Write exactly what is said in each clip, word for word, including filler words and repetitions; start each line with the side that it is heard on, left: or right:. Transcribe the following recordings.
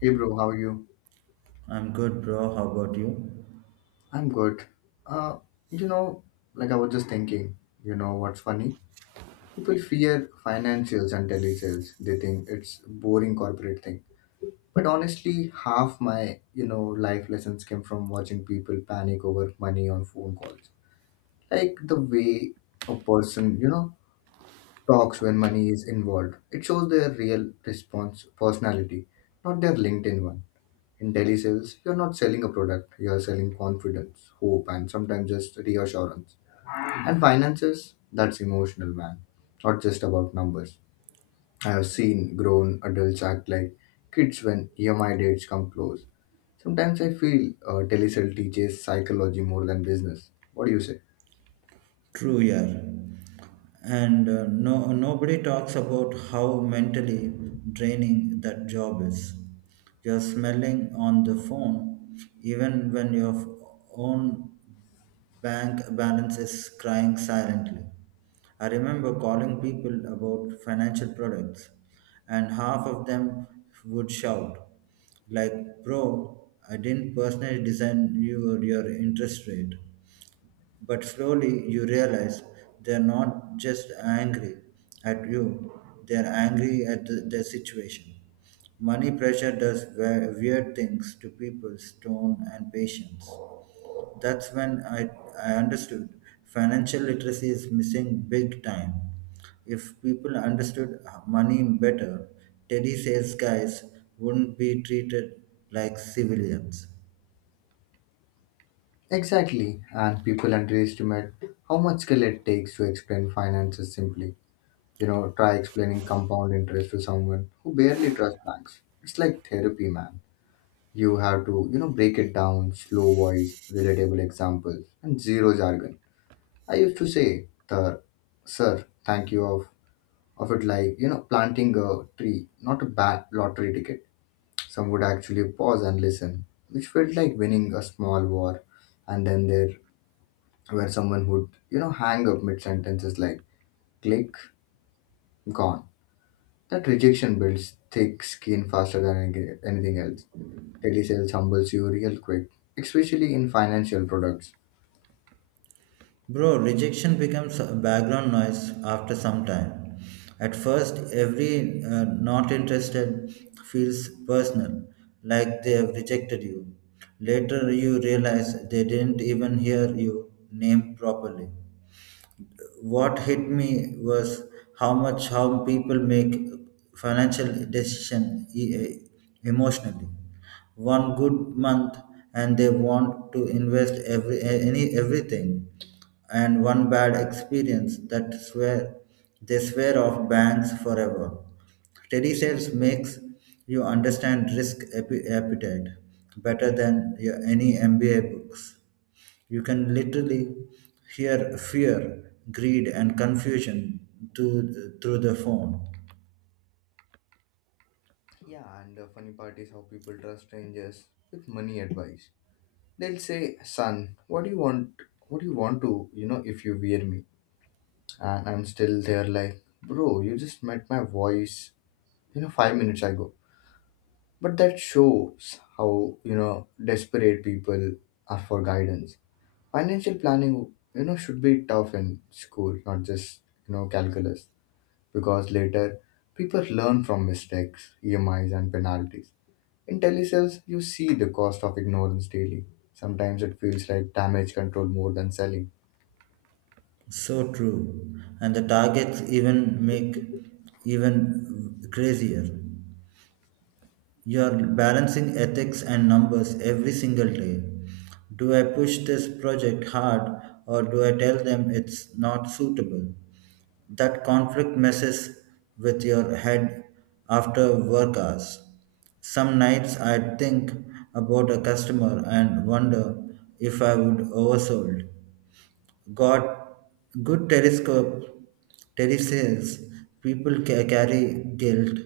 left: Hey bro, how are you?
right: I'm good, bro. How about you?
left: I'm good. Uh, you know, like I was just thinking, you know what's funny? People fear financials and telesales. They think it's boring corporate thing. But honestly, half my, you know, life lessons came from watching people panic over money on phone calls. Like the way a person, you know, talks when money is involved. It shows their real response personality, not their LinkedIn one. In telesales, you're not selling a product, you're selling confidence, hope, and sometimes just reassurance. And finances, that's emotional, man. Not just about numbers. I have seen grown adults act like kids when E M I dates come close. Sometimes I feel uh, telesale teaches psychology more than business. What do you say?
right: True, yeah. And uh, no, Nobody talks about how mentally draining that job is. You're smelling on the phone, even when your f- own bank balance is crying silently. I remember calling people about financial products, and half of them would shout, like, bro, I didn't personally design your, your interest rate. But slowly you realize they're not just angry at you, they're angry at the, their situation. Money pressure does we- weird things to people's tone and patience. That's when I, I understood financial literacy is missing big time. If people understood money better, Teddy sales guys wouldn't be treated like civilians.
left: Exactly, and people underestimate how much skill it takes to explain finances simply. You know, try explaining compound interest to someone who barely trusts banks. It's like therapy, man. You have to, you know, break it down, slow voice, relatable examples, and zero jargon. I used to say the sir, thank you of of it like, you know, planting a tree, not a bad lottery ticket. Some would actually pause and listen, which felt like winning a small war. And then there were someone would, you know, hang up mid sentences like click, gone. That rejection builds thick skin faster than any- anything else. Telesells humbles you real quick, especially in financial products.
right: Bro, rejection becomes background noise after some time. At first, every uh, not interested feels personal, like they have rejected you. Later, you realize they didn't even hear you name properly. What hit me was how much how people make financial decision e- e, emotionally. One good month and they want to invest every a- any everything, and one bad experience that swear they swear off banks forever. Steady sales makes you understand risk appe- appetite better than your, any M B A books. You can literally hear fear, greed, and confusion to, through the phone.
left: Yeah, and the funny part is how people trust strangers with money advice. They'll say, "Son, what do you want? What do you want to? You know, if you wear me?" And I'm still there, like, "Bro, you just met my voice. You know, five minutes ago." But that shows how you know desperate people are for guidance. Financial planning, you know, should be tough in school, not just you know calculus. Because later people learn from mistakes, E M Is, and penalties. In telesales, you see the cost of ignorance daily. Sometimes it feels like damage control more than selling.
right: So true. And the targets even make even crazier. You are balancing ethics and numbers every single day. Do I push this project hard, or do I tell them it's not suitable? That conflict messes with your head after work hours. Some nights I think about a customer and wonder if I would oversold, got good telescope telesales people ca- carry guilt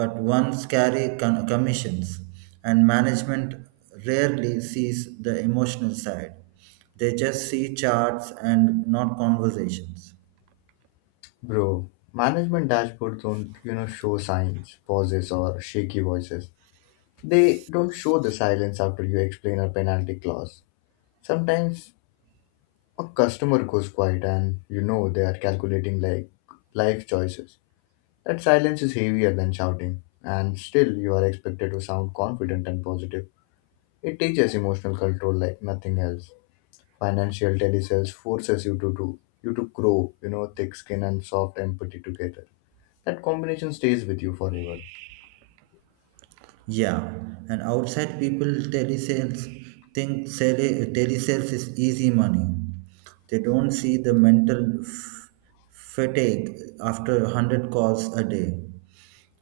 right: but ones carry con- commissions, and management rarely sees the emotional side. They just see charts and not conversations.
left: Bro, management dashboards don't, you know, show signs, pauses, or shaky voices. They don't show the silence after you explain a penalty clause. Sometimes a customer goes quiet and you know they are calculating like life choices. That silence is heavier than shouting, and still you are expected to sound confident and positive. It teaches emotional control like nothing else. Financial telesales forces you to do you to grow, you know, thick skin and soft empathy together. That combination stays with you forever.
right: Yeah, and outside people telesales think sale, telesales is easy money. They don't see the mental f- fatigue after one hundred calls a day.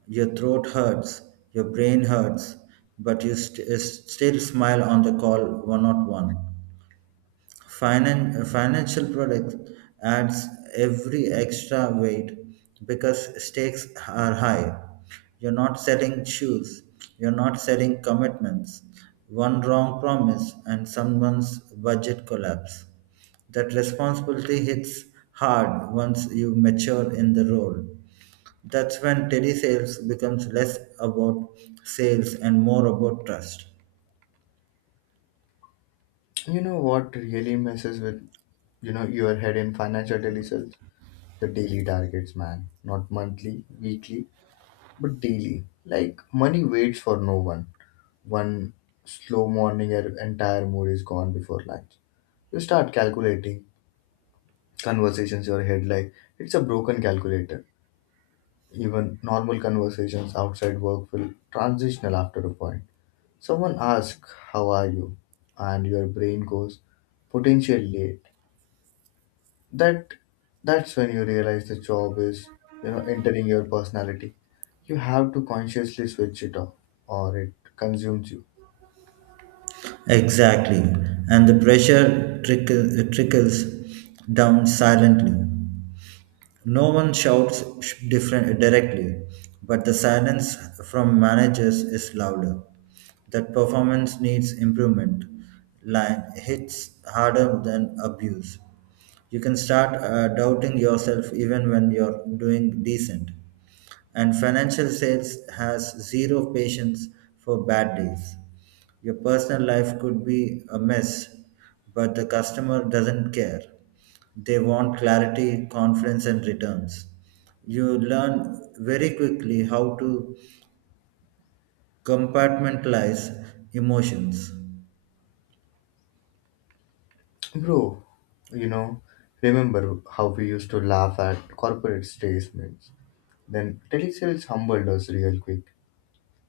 right: Your throat hurts, your brain hurts, but you st- still smile on the call one oh one. Finan- financial product adds every extra weight because stakes are high. You're not selling shoes, you're not selling commitments. One wrong promise and someone's budget collapse. That responsibility hits hard once you mature in the role. That's when telesales becomes less about sales and more about trust.
left: You know what really messes with you know your head in financial telesales? The daily targets, man. Not monthly, weekly, but daily. Like money waits for no one. One slow morning, your entire mood is gone before lunch. You start calculating conversations in your head like it's a broken calculator. Even normal conversations outside work feel transitional after a point. Someone asks, "How are you?" And your brain goes, "Potential late." That that's when you realize the job is, you know, entering your personality. You have to consciously switch it off or it consumes you.
right: Exactly. And the pressure trickle, trickles down silently. No one shouts sh- different, directly, but the silence from managers is louder. That performance needs improvement line hits harder than abuse. You can start uh, doubting yourself even when you're doing decent. And financial sales has zero patience for bad days. Your personal life could be a mess, but the customer doesn't care. They want clarity, confidence, and returns. You learn very quickly how to compartmentalize emotions.
left: Bro, you know, remember how we used to laugh at corporate statements. Then telesales humbled us real quick.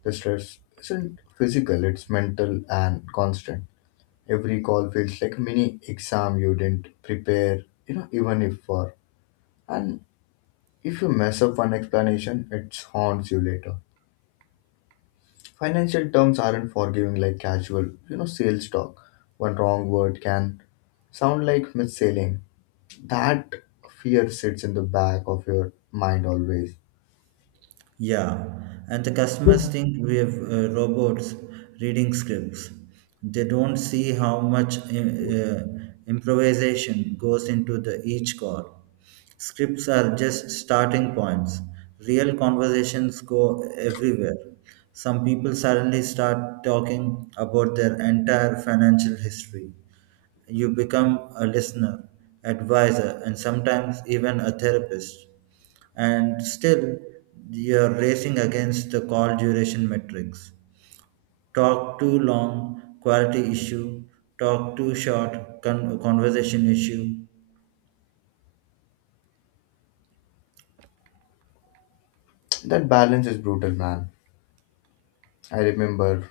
left: The stress isn't physical, it's mental and constant. Every call feels like a mini exam you didn't prepare, you know, even if for. And if you mess up one explanation, it haunts you later. Financial terms aren't forgiving like casual, you know, sales talk. One wrong word can sound like mis-selling. That fear sits in the back of your mind always.
right: Yeah, and the customers think we have uh, robots reading scripts. They don't see how much uh, uh, improvisation goes into the each call. Scripts are just starting points. Real conversations go everywhere. Some people suddenly start talking about their entire financial history. You become a listener, advisor, and sometimes even a therapist. And still, you're racing against the call duration metrics. Talk too long, quality issue. Talk too short, con- conversation issue.
left: That balance is brutal, man. I remember,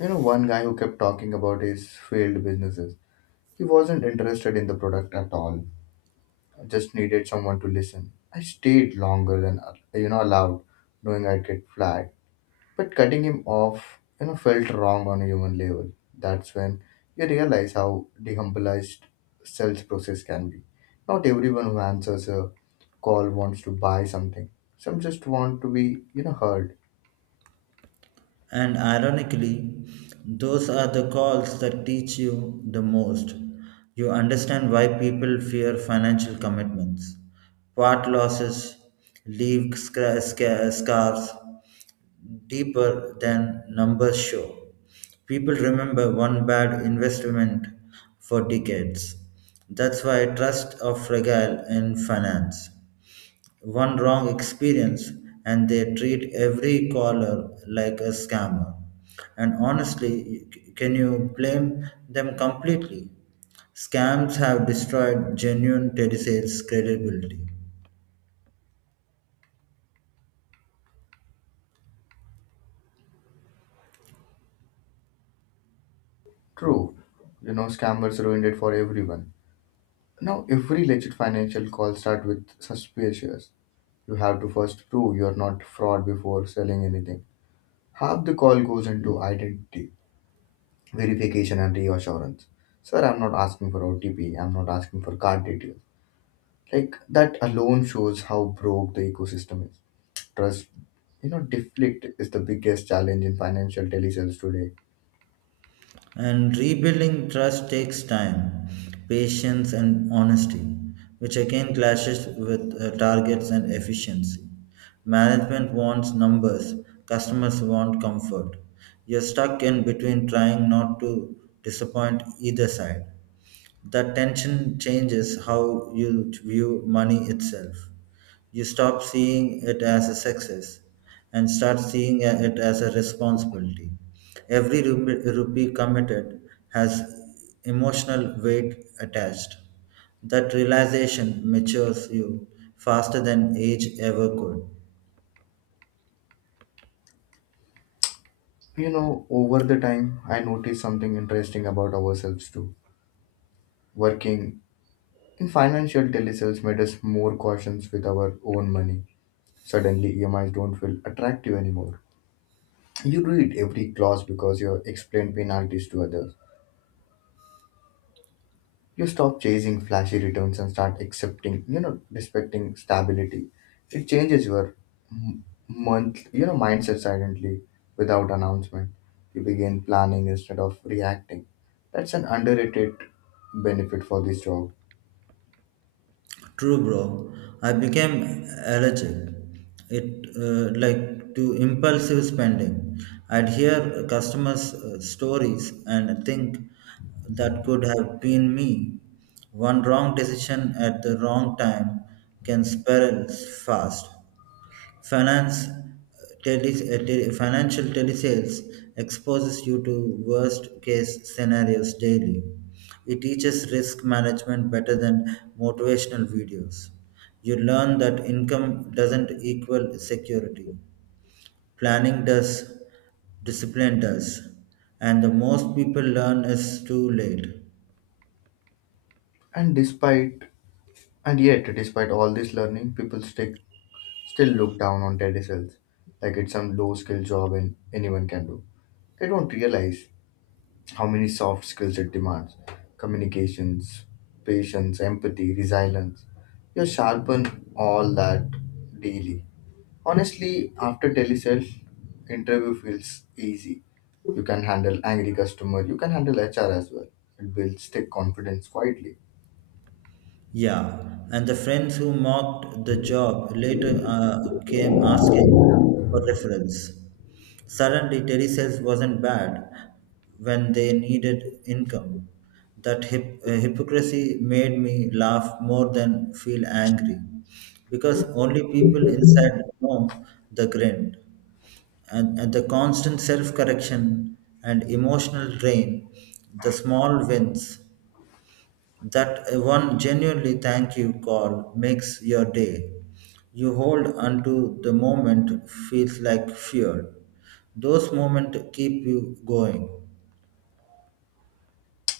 left: you know, one guy who kept talking about his failed businesses. He wasn't interested in the product at all. I just needed someone to listen. I stayed longer than uh, you know allowed, knowing I'd get flagged. But cutting him off, you know, felt wrong on a human level. That's when you realize how dehumanized sales process can be. Not everyone who answers a call wants to buy something. Some just want to be, you know, heard.
right: And ironically, those are the calls that teach you the most. You understand why people fear financial commitments, part losses, leave scra- sca- scars, deeper than numbers show. People remember one bad investment for decades. That's why trusts are fragile in finance. One wrong experience, and they treat every caller like a scammer. And honestly, c- can you blame them completely? Scams have destroyed genuine telesales credibility.
left: True. You know, scammers ruined it for everyone. Now, every legit financial call starts with suspicious. You have to first prove you're not fraud before selling anything. Half the call goes into identity, verification, and reassurance. Sir, I'm not asking for O T P, I'm not asking for card details. Like, that alone shows how broke the ecosystem is. Trust, you know, deflect is the biggest challenge in financial telesales today.
right: And rebuilding trust takes time, patience, and honesty, which again clashes with uh, targets and efficiency. Management wants numbers, customers want comfort. You're stuck in between trying not to disappoint either side. That tension changes how you view money itself. You stop seeing it as a success and start seeing it as a responsibility. Every rupi- rupee committed has emotional weight attached. That realization matures you faster than age ever could.
left: You know, over the time, I noticed something interesting about ourselves too. Working and financial telesales made us more cautious with our own money. Suddenly, E M Is don't feel attractive anymore. You read every clause because you explain penalties to others. You stop chasing flashy returns and start accepting, you know, respecting stability. It changes your m- month, you know, mindset silently without announcement. You begin planning instead of reacting. That's an underrated benefit for this job.
right: True, bro. I became allergic It uh, like to impulsive spending. I'd hear customers' uh, stories and think that could have been me. One wrong decision at the wrong time can spiral fast. Finance, uh, tele, uh, tele, financial telesales exposes you to worst case scenarios daily. It teaches risk management better than motivational videos. You learn that income doesn't equal security. Planning does, discipline does, and the most people learn is too late.
left: And despite, and yet, despite all this learning, people stick still look down on telesales like it's some low skill job and anyone can do. They don't realize how many soft skills it demands communications, patience, empathy, resilience. You sharpen all that daily. Honestly, after telesales, interview feels easy. You can handle angry customer, you can handle H R as well. It builds thick confidence quietly.
right: Yeah, and the friends who mocked the job later uh, came asking for referrals. Suddenly, telesales wasn't bad when they needed income. That hip, uh, hypocrisy made me laugh more than feel angry because only people inside know the grind. And, and the constant self correction and emotional drain, the small wins, that one genuinely thank you call makes your day. You hold onto the moment feels like fuel. Those moments keep you going.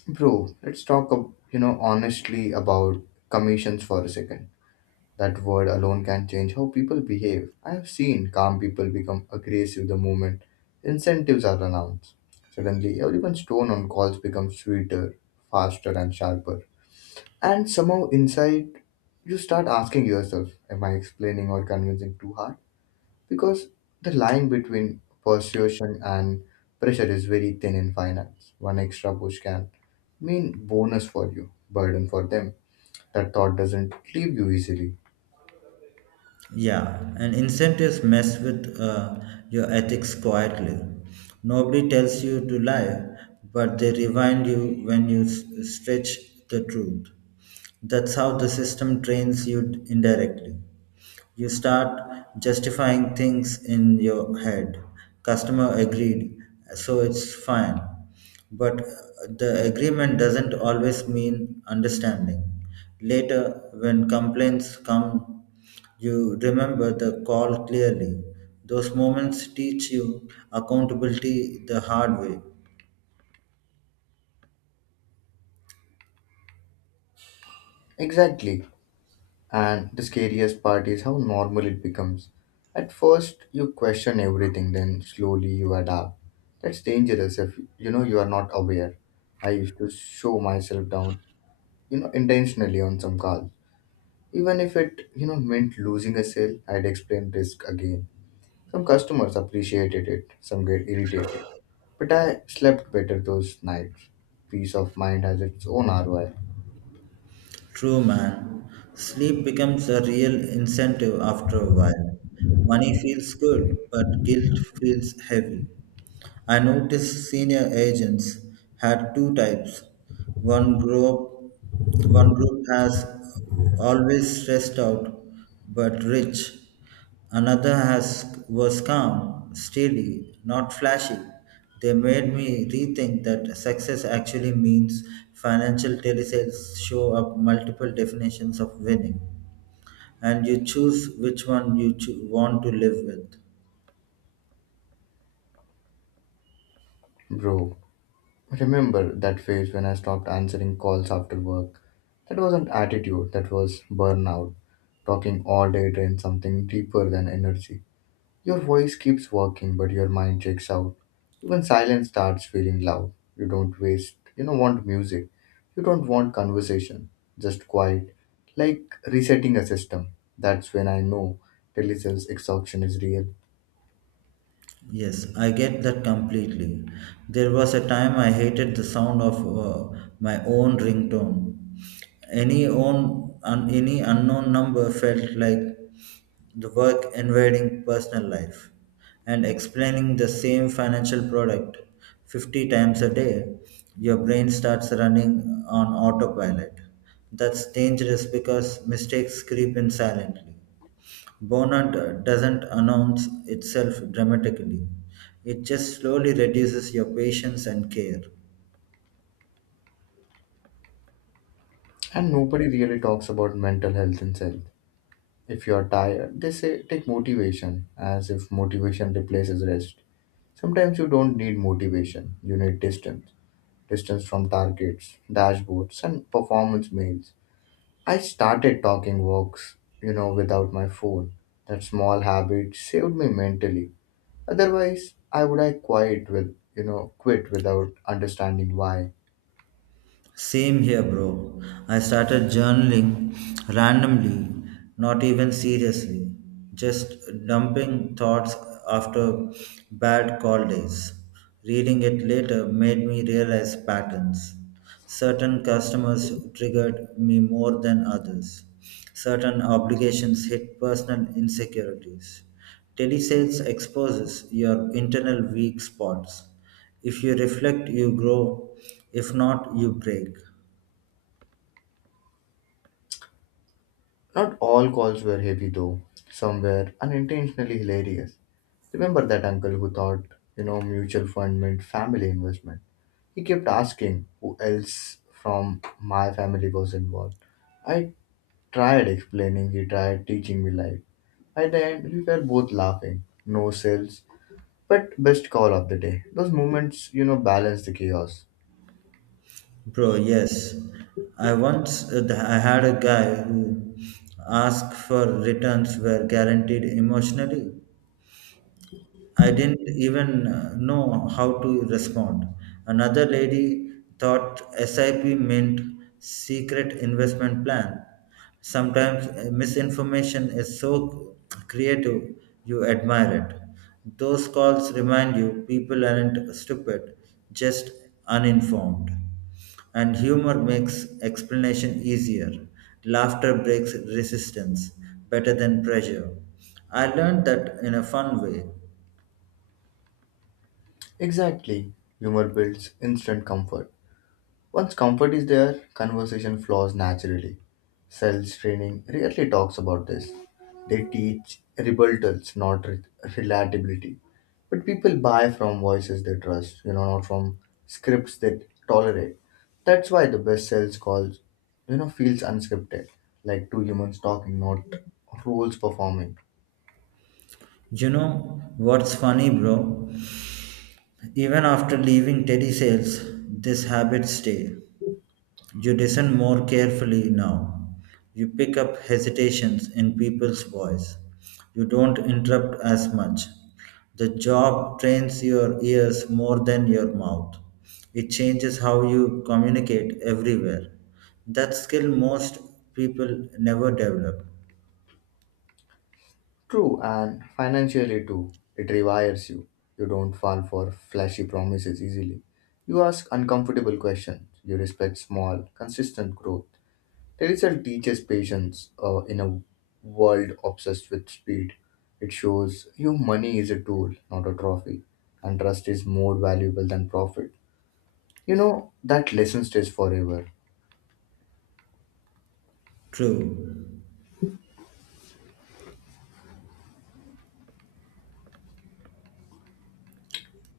left: Bro, let's talk, ab- you know, honestly about commissions for a second. That word alone can change how people behave. I have seen calm people become aggressive the moment incentives are announced. Suddenly, everyone's tone on calls becomes sweeter, faster, and sharper. And somehow, inside, you start asking yourself, "Am I explaining or convincing too hard?" Because the line between persuasion and pressure is very thin in finance. One extra push can mean bonus for you, burden for them. That thought doesn't leave you easily.
right: Yeah, and incentives mess with uh, your ethics quietly. Nobody tells you to lie, but they remind you when you s- stretch the truth. That's how the system trains you indirectly. You start justifying things in your head. Customer agreed, so it's fine. But the agreement doesn't always mean understanding. Later, when complaints come, you remember the call clearly. Those moments teach you accountability the hard way.
left: Exactly. And the scariest part is how normal it becomes. At first, you question everything, then slowly you adapt. That's dangerous if you know you are not aware. I used to show myself down, you know, intentionally on some calls. Even if it, you know, meant losing a sale, I'd explain risk again. Some customers appreciated it, some get irritated. But I slept better those nights. Peace of mind has its own R O I.
right: True, man. Sleep becomes a real incentive after a while. Money feels good, but guilt feels heavy. I noticed senior agents had two types. One group, One group has always stressed out but rich. Another has was calm, steady, not flashy. They made me rethink that success actually means financial telesales show up multiple definitions of winning, and you choose which one you cho- want to live with.
left: Bro, remember that phase when I stopped answering calls after work? That wasn't attitude, that was burnout. Talking all day drains something deeper than energy. Your voice keeps working, but your mind checks out. Even silence starts feeling loud. You don't waste, you don't want music. You don't want conversation, just quiet. Like resetting a system. That's when I know telesales exhaustion is real.
right: Yes, I get that completely. There was a time I hated the sound of uh, my own ringtone. Any own un, any unknown number felt like the work invading personal life and explaining the same financial product fifty times a day. Your brain starts running on autopilot. That's dangerous because mistakes creep in silently. Burnout doesn't announce itself dramatically, it just slowly reduces your patience and care.
left: And nobody really talks about mental health and self. If you are tired, they say take motivation, as if motivation replaces rest. Sometimes you don't need motivation, you need distance. Distance from targets, dashboards, and performance mails. I started talking walks, you know, without my phone. That small habit saved me mentally. Otherwise, I would I quit with, you know, quit without understanding why.
right: Same here, bro. I started journaling randomly, not even seriously, just dumping thoughts after bad call days. Reading it later made me realize patterns. Certain customers triggered me more than others. Certain obligations hit personal insecurities. Telesales exposes your internal weak spots. If you reflect, you grow. If not, you break.
left: Not all calls were heavy, though. Some were unintentionally hilarious. Remember that uncle who thought, you know, mutual fund meant family investment? He kept asking who else from my family was involved. I tried explaining, he tried teaching me life. At the end, we were both laughing. No sales, but best call of the day. Those moments, you know, balance the chaos.
right: Bro, yes. I once uh, th- I had a guy who asked for returns were guaranteed emotionally. I didn't even uh, know how to respond. Another lady thought S I P meant secret investment plan. Sometimes uh, misinformation is so creative, you admire it. Those calls remind you people aren't stupid, just uninformed. And humor makes explanation easier. Laughter breaks resistance better than pressure. I learned that in a fun way.
left: Exactly. Humor builds instant comfort. Once comfort is there, conversation flows naturally. Sales training rarely talks about this. They teach rebuttals, not re- relatability. But people buy from voices they trust, you know, not from scripts they tolerate. That's why the best sales calls, you know, feels unscripted, like two humans talking, not roles performing.
right: You know what's funny, bro? Even after leaving Teddy Sales, this habit stay. You listen more carefully now. You pick up hesitations in people's voice. You don't interrupt as much. The job trains your ears more than your mouth. It changes how you communicate everywhere. That skill most people never develop.
left: True, and financially too. It rewires you. You don't fall for flashy promises easily. You ask uncomfortable questions. You respect small, consistent growth. The result teaches patience uh, in a world obsessed with speed. It shows you money is a tool, not a trophy, and trust is more valuable than profit. You know, that lesson stays forever.
right: True.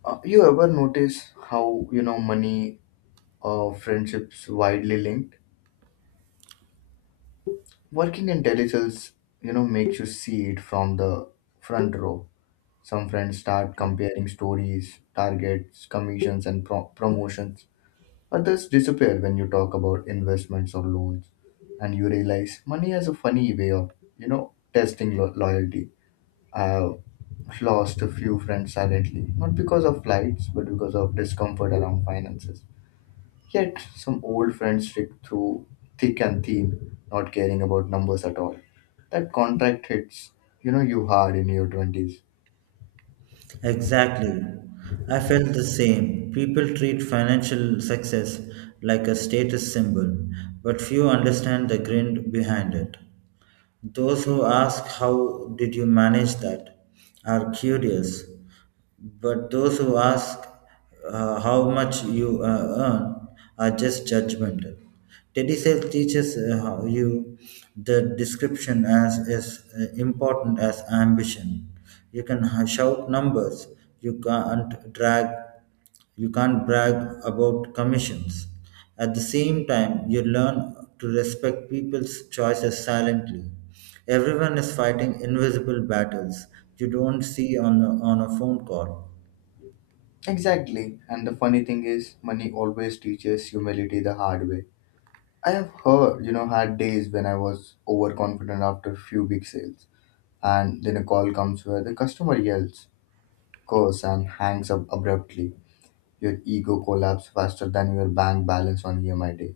left: Uh, you ever notice how, you know, money or friendships widely linked? Working intelligence you know makes you see it from the front row. Some friends start comparing stories targets commissions and pro- promotions. Others disappear when you talk about investments or loans, and you realize money has a funny way of you know testing lo- loyalty. I've lost a few friends silently not because of flights but because of discomfort around finances. Yet, some old friends stick through thick and thin, not caring about numbers at all. That contract hits, you know, you hard in your twenties.
right: Exactly. I felt the same. People treat financial success like a status symbol, but few understand the grin behind it. Those who ask, how did you manage that? Are curious, but those who ask uh, how much you uh, earn are just judgmental. Teddy telesales teaches uh, how you the description as is uh, important as ambition. You can ha- shout numbers, you can't drag you can't brag about commissions. At the same time, you learn to respect people's choices silently. Everyone is fighting invisible battles you don't see on a, on a phone call.
left: Exactly. And the funny thing is, money always teaches humility the hard way. I have heard, you know, had days when I was overconfident after a few big sales. And then a call comes where the customer yells, curse, and hangs up abruptly. Your ego collapses faster than your bank balance on E M I day.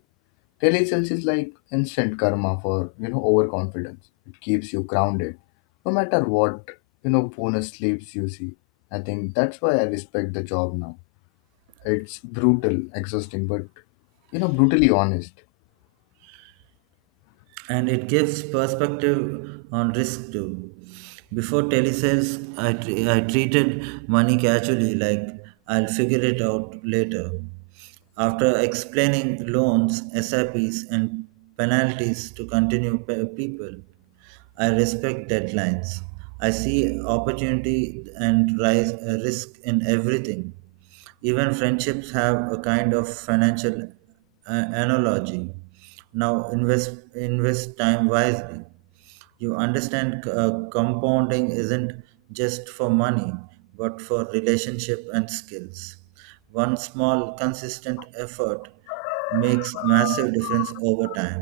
left: Telesales is like instant karma for you know overconfidence. It keeps you grounded, no matter what you know bonus sleeps you see. I think that's why I respect the job now. It's brutal, exhausting, but you know brutally honest.
right: And it gives perspective on risk too. Before telesales, I, tre- I treated money casually, like I'll figure it out later. After explaining loans, S I Ps, and penalties to continue pe- people, I respect deadlines. I see opportunity and rise, uh, risk in everything. Even friendships have a kind of financial uh, analogy. Now invest Invest time wisely. You understand uh, compounding isn't just for money, but for relationship and skills. One small consistent effort makes massive difference over time.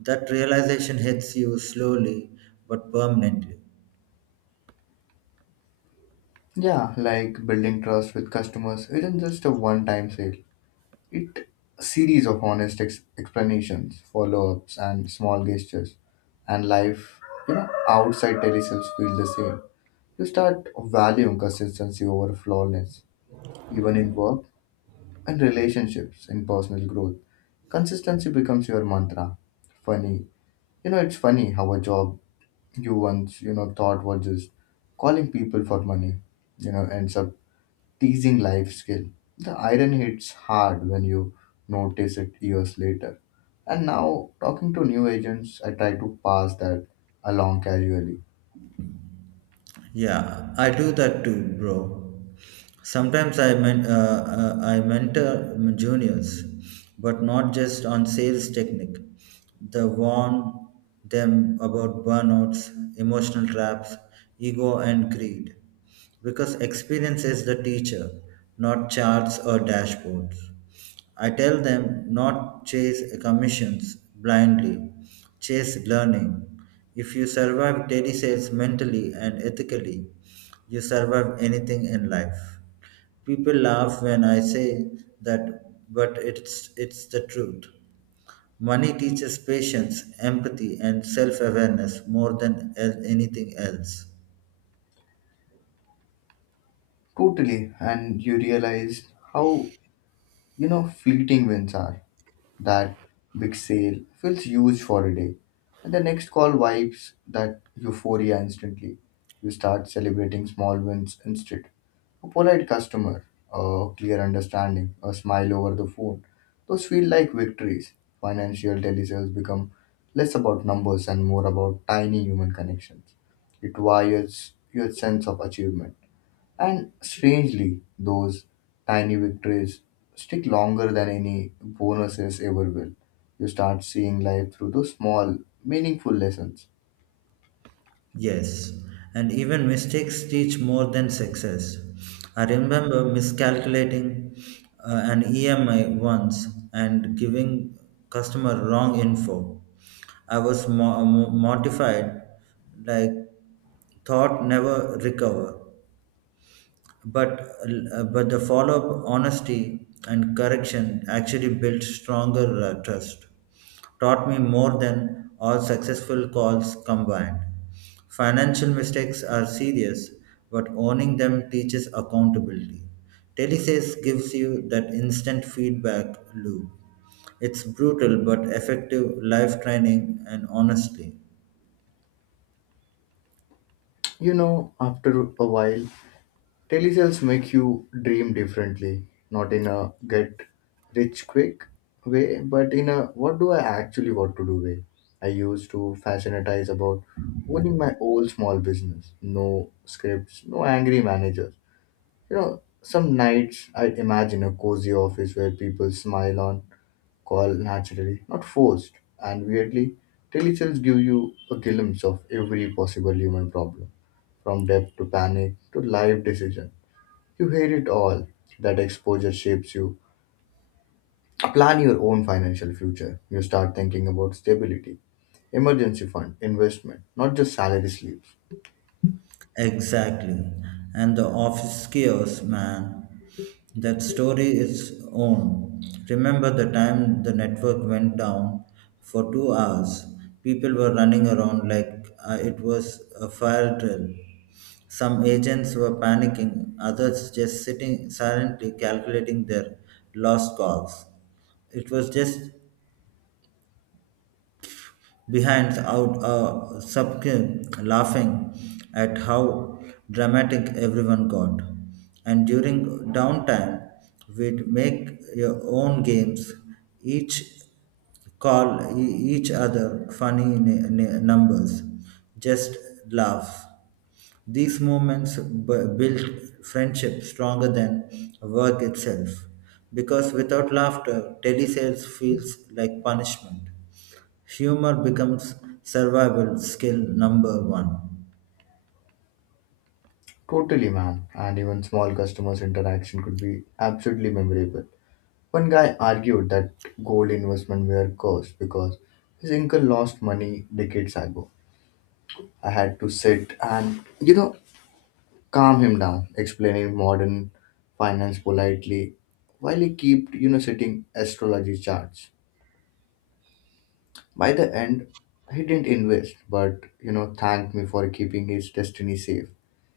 right: That realization hits you slowly but permanently.
left: Yeah, like building trust with customers isn't just a one-time sale. It a series of honest ex- explanations, follow-ups, and small gestures, and life you know outside telesales feel the same. You start valuing consistency over flawlessness, even in work and relationships, in personal growth. Consistency becomes your mantra. Funny. You know, it's funny how a job you once, you know, thought was just calling people for money, you know, ends up teasing life skill. The iron hits hard when you notice it years later. And now, talking to new agents, I try to pass that along casually.
right: Yeah, I do that too, bro. Sometimes I men- uh, uh, I mentor juniors, but not just on sales technique. The warn them about burnouts, emotional traps, ego, and greed, because experience is the teacher, not charts or dashboards. I tell them not chase commissions blindly, chase learning. If you survive daily sales mentally and ethically, you survive anything in life. People laugh when I say that, but it's it's the truth. Money teaches patience, empathy, and self-awareness more than el- anything else.
left: Totally. And you realize how you know, fleeting wins are. That big sale feels huge for a day, and the next call wipes that euphoria instantly. You start celebrating small wins instead. A polite customer, a clear understanding, a smile over the phone. Those feel like victories. Financial telesales become less about numbers and more about tiny human connections. It wires your sense of achievement. And strangely, those tiny victories stick longer than any bonuses ever will. You start seeing life through those small, meaningful lessons.
right: Yes, and even mistakes teach more than success. I remember miscalculating uh, an E M I once and giving customer wrong info. I was mo- mo- mortified, like thought never recover, but uh, but the follow up honesty and correction actually built stronger uh, trust, taught me more than all successful calls combined. Financial mistakes are serious, but owning them teaches accountability. Telesales gives you that instant feedback loop. It's brutal but effective life training. And honestly,
left: You know, after a while, telesales make you dream differently, not in a get rich quick way, but in a what do I actually want to do way. I used to fascinatize about owning my old small business. No scripts, no angry manager. You know, some nights I imagine a cozy office where people smile on call naturally, not forced. And weirdly, telesales give you a glimpse of every possible human problem, from debt to panic to life decision. You hear it all. That exposure shapes you. Plan your own financial future. You start thinking about stability, emergency fund, investment, not just salary slips.
right: exactly. And the office chaos, man. That story is own. Remember the time the network went down for two hours? People were running around like uh, it was a fire drill. Some agents were panicking, others just sitting silently calculating their lost calls. It was just behind out a Sapke laughing at how dramatic everyone got. And during downtime, we'd make your own games, each call e- each other funny n- n- numbers, just laugh. These moments b- built friendship stronger than work itself, because without laughter, telesales feels like punishment. Humor becomes survival skill number one.
left: Totally, man. And even small customers' interaction could be absolutely memorable. One guy argued that gold investment were cursed because his uncle lost money decades ago. I had to sit and, you know, calm him down, explaining modern finance politely while he kept, you know, sitting astrology charts. By the end, he didn't invest, but, you know, thanked me for keeping his destiny safe.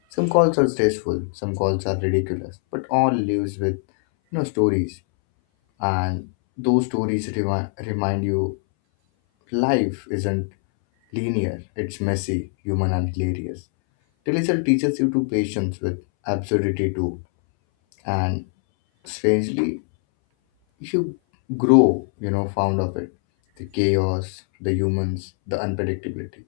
left: Some calls are stressful, some calls are ridiculous, but all lives with, you know, stories. And those stories remi- remind you life isn't linear, it's messy, human, and hilarious. Television teaches you to patience with absurdity too, and strangely, you grow, you know, fond of it. The chaos, the humans, the unpredictability.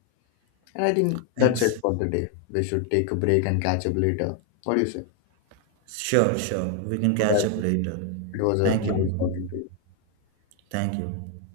left: And I think that's it
right: X.
left: for the day. We should take a break and catch up later. What do you say?
right: Sure, sure. We can catch up
left: Bye-bye.
right: later.
left: It was a
right: Thank you,
left: nice
right: bro.
left: talking to you.
right: Thank you.